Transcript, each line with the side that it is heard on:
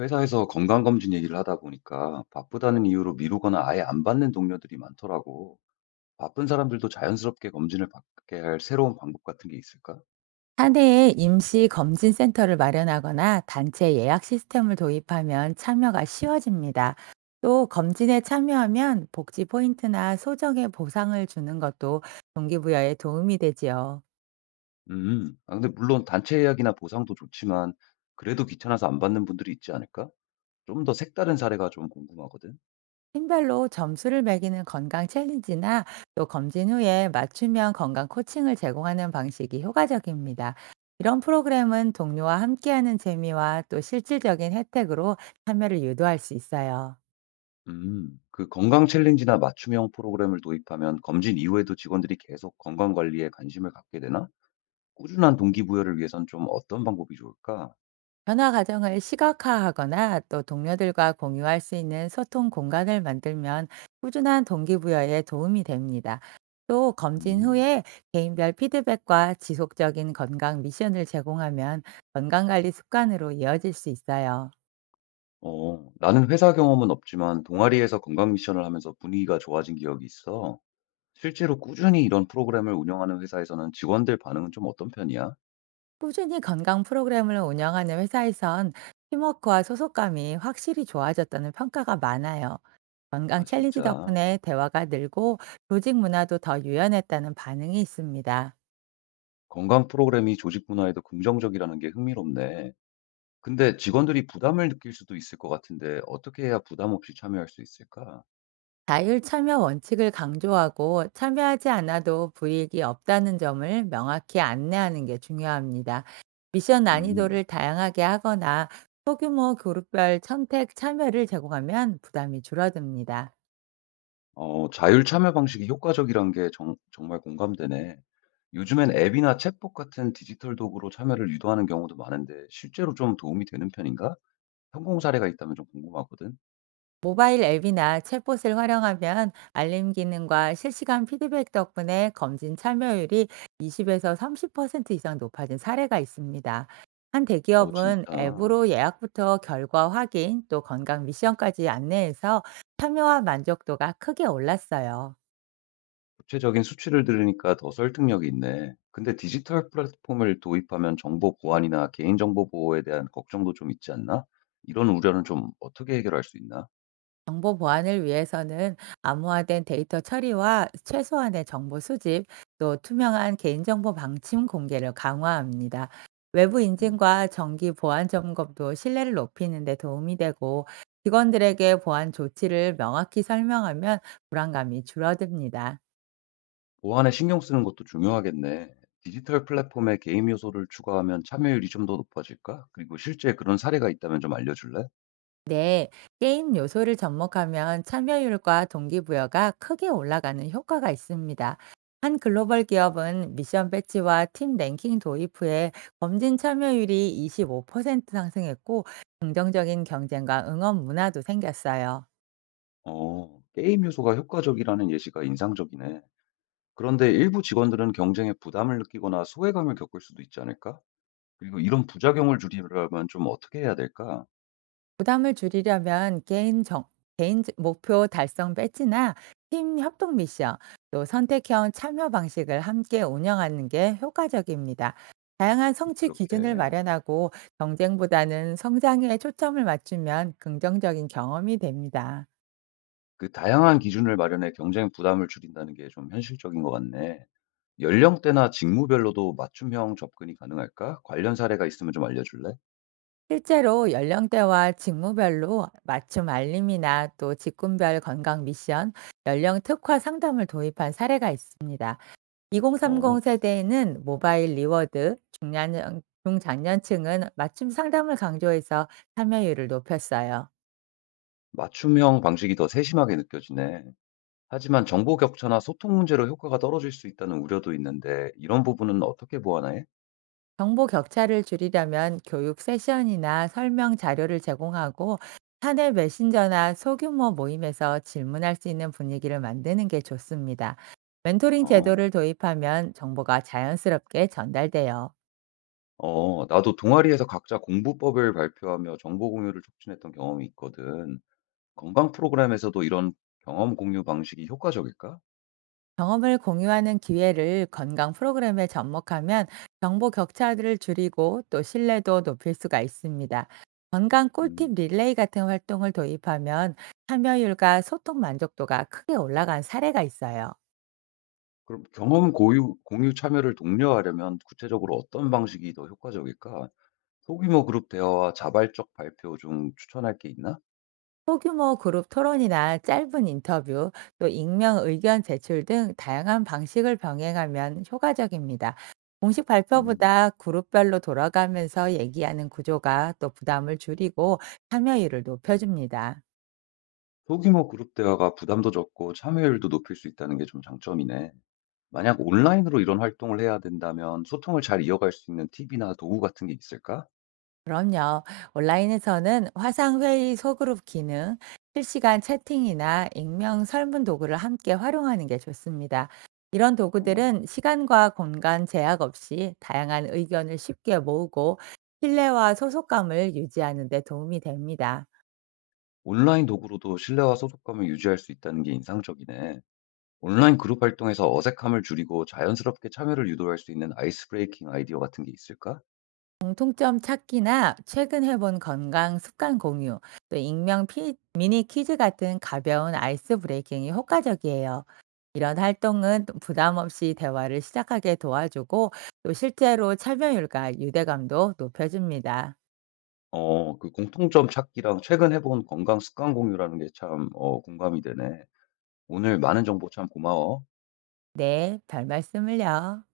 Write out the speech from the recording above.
left: 회사에서 건강검진 얘기를 하다 보니까 바쁘다는 이유로 미루거나 아예 안 받는 동료들이 많더라고. 바쁜 사람들도 자연스럽게 검진을 받게 할 새로운 방법 같은 게 있을까?
right: 사내에 임시 검진 센터를 마련하거나 단체 예약 시스템을 도입하면 참여가 쉬워집니다. 또 검진에 참여하면 복지 포인트나 소정의 보상을 주는 것도 동기부여에 도움이 되지요.
left: 아, 근데 물론 단체 예약이나 보상도 좋지만 그래도 귀찮아서 안 받는 분들이 있지 않을까? 좀 더 색다른 사례가 좀 궁금하거든.
right: 팀별로 점수를 매기는 건강 챌린지나 또 검진 후에 맞춤형 건강 코칭을 제공하는 방식이 효과적입니다. 이런 프로그램은 동료와 함께하는 재미와 또 실질적인 혜택으로 참여를 유도할 수 있어요.
left: 그 건강 챌린지나 맞춤형 프로그램을 도입하면 검진 이후에도 직원들이 계속 건강 관리에 관심을 갖게 되나? 꾸준한 동기부여를 위해선 좀 어떤 방법이 좋을까?
right: 변화 과정을 시각화하거나 또 동료들과 공유할 수 있는 소통 공간을 만들면 꾸준한 동기부여에 도움이 됩니다. 또 검진
left: 음.
right: 후에 개인별 피드백과 지속적인 건강 미션을 제공하면 건강관리 습관으로 이어질 수 있어요.
left: 나는 회사 경험은 없지만 동아리에서 건강 미션을 하면서 분위기가 좋아진 기억이 있어. 실제로 꾸준히 이런 프로그램을 운영하는 회사에서는 직원들 반응은 좀 어떤 편이야?
right: 꾸준히 건강 프로그램을 운영하는 회사에선 팀워크와 소속감이 확실히 좋아졌다는 평가가 많아요. 건강
left: 아,
right: 챌린지
left: 진짜.
right: 덕분에 대화가 늘고, 조직 문화도 더 유연했다는 반응이 있습니다.
left: 건강 프로그램이 조직 문화에도 긍정적이라는 게 흥미롭네. 근데 직원들이 부담을 느낄 수도 있을 것 같은데 어떻게 해야 부담 없이 참여할 수 있을까?
right: 자율 참여 원칙을 강조하고, 참여하지 않아도 불이익이 없다는 점을 명확히 안내하는 게 중요합니다. 미션
left: 음.
right: 난이도를 다양하게 하거나 소규모 그룹별 선택 참여를 제공하면 부담이 줄어듭니다.
left: 자율 참여 방식이 효과적이란 게 정 정말 공감되네. 요즘엔 앱이나 챗봇 같은 디지털 도구로 참여를 유도하는 경우도 많은데 실제로 좀 도움이 되는 편인가? 성공 사례가 있다면 좀 궁금하거든.
right: 모바일 앱이나 챗봇을 활용하면 알림 기능과 실시간 피드백 덕분에 검진 참여율이 20에서 30% 이상 높아진 사례가 있습니다. 한
left: 어, 진짜.
right: 대기업은 앱으로 예약부터 결과 확인, 또 건강 미션까지 안내해서 참여와 만족도가 크게 올랐어요.
left: 구체적인 수치를 들으니까 더 설득력이 있네. 근데 디지털 플랫폼을 도입하면 정보 보안이나 개인정보 보호에 대한 걱정도 좀 있지 않나? 이런 우려는 좀 어떻게 해결할 수 있나?
right: 정보 보안을 위해서는 암호화된 데이터 처리와 최소한의 정보 수집, 또 투명한 개인정보 방침 공개를 강화합니다. 외부 인증과 정기 보안 점검도 신뢰를 높이는 데 도움이 되고, 직원들에게 보안 조치를 명확히 설명하면 불안감이 줄어듭니다.
left: 보안에 신경 쓰는 것도 중요하겠네. 디지털 플랫폼에 게임 요소를 추가하면 참여율이 좀 더 높아질까? 그리고 실제 그런 사례가 있다면 좀 알려줄래?
right: 네, 게임 요소를 접목하면 참여율과 동기부여가 크게 올라가는 효과가 있습니다. 한 글로벌 기업은 미션 배지와 팀 랭킹 도입 후에 검진 참여율이 25% 상승했고, 긍정적인 경쟁과 응원 문화도 생겼어요.
left: 게임 요소가 효과적이라는 예시가 인상적이네. 그런데 일부 직원들은 경쟁에 부담을 느끼거나 소외감을 겪을 수도 있지 않을까? 그리고 이런 부작용을 줄이려면 좀 어떻게 해야 될까?
right: 부담을 줄이려면 개인 정 개인 지- 목표 달성 배지나 팀 협동 미션, 또 선택형 참여 방식을 함께 운영하는 게 효과적입니다. 다양한 성취 기준을
left: 그렇게.
right: 마련하고, 경쟁보다는 성장에 초점을 맞추면 긍정적인 경험이 됩니다.
left: 그 다양한 기준을 마련해 경쟁 부담을 줄인다는 게 좀 현실적인 것 같네. 연령대나 직무별로도 맞춤형 접근이 가능할까? 관련 사례가 있으면 좀 알려줄래?
right: 실제로 연령대와 직무별로 맞춤 알림이나 또 직군별 건강 미션, 연령 특화 상담을 도입한 사례가 있습니다.
left: 어.
right: 2030 세대에는 모바일 리워드, 중년 중장년층은 맞춤 상담을 강조해서 참여율을 높였어요.
left: 맞춤형 방식이 더 세심하게 느껴지네. 하지만 정보 격차나 소통 문제로 효과가 떨어질 수 있다는 우려도 있는데 이런 부분은 어떻게 보완해?
right: 정보 격차를 줄이려면 교육 세션이나 설명 자료를 제공하고, 사내 메신저나 소규모 모임에서 질문할 수 있는 분위기를 만드는 게 좋습니다. 멘토링
left: 어.
right: 제도를 도입하면 정보가 자연스럽게 전달돼요.
left: 어. 나도 동아리에서 각자 공부법을 발표하며 정보 공유를 촉진했던 경험이 있거든. 건강 프로그램에서도 이런 경험 공유 방식이 효과적일까?
right: 경험을 공유하는 기회를 건강 프로그램에 접목하면 정보 격차를 줄이고 또 신뢰도 높일 수가 있습니다. 건강 꿀팁
left: 음.
right: 릴레이 같은 활동을 도입하면 참여율과 소통 만족도가 크게 올라간 사례가 있어요.
left: 그럼 경험 유 공유 참여를 독려하려면 구체적으로 어떤 방식이 더 효과적일까? 소규모 그룹 대화와 자발적 발표 중 추천할 게 있나?
right: 소규모 그룹 토론이나 짧은 인터뷰, 또 익명 의견 제출 등 다양한 방식을 병행하면 효과적입니다. 공식
left: 음.
right: 발표보다 그룹별로 돌아가면서 얘기하는 구조가 또 부담을 줄이고 참여율을 높여줍니다.
left: 소규모 그룹 대화가 부담도 적고 참여율도 높일 수 있다는 게 좀 장점이네. 만약 온라인으로 이런 활동을 해야 된다면 소통을 잘 이어갈 수 있는 팁이나 도구 같은 게 있을까?
right: 그럼요. 온라인에서는 화상회의 소그룹 기능, 실시간 채팅이나 익명 설문 도구를 함께 활용하는 게 좋습니다. 이런
left: 어,
right: 도구들은 시간과 공간 제약 없이 다양한 의견을 쉽게 모으고, 신뢰와 소속감을 유지하는 데 도움이 됩니다.
left: 온라인 도구로도 신뢰와 소속감을 유지할 수 있다는 게 인상적이네. 온라인 그룹 활동에서 어색함을 줄이고 자연스럽게 참여를 유도할 수 있는 아이스 브레이킹 아이디어 같은 게 있을까?
right: 공통점 찾기나 최근 해본 건강 습관 공유, 또 익명 미니 퀴즈 같은 가벼운 아이스 브레이킹이 효과적이에요. 이런 활동은 부담 없이 대화를 시작하게 도와주고, 또 실제로 참여율과 유대감도 높여줍니다.
left: 그 공통점 찾기랑 최근 해본 건강 습관 공유라는 게 참, 공감이 되네. 오늘 많은 정보 참 고마워.
right: 네, 별 말씀을요.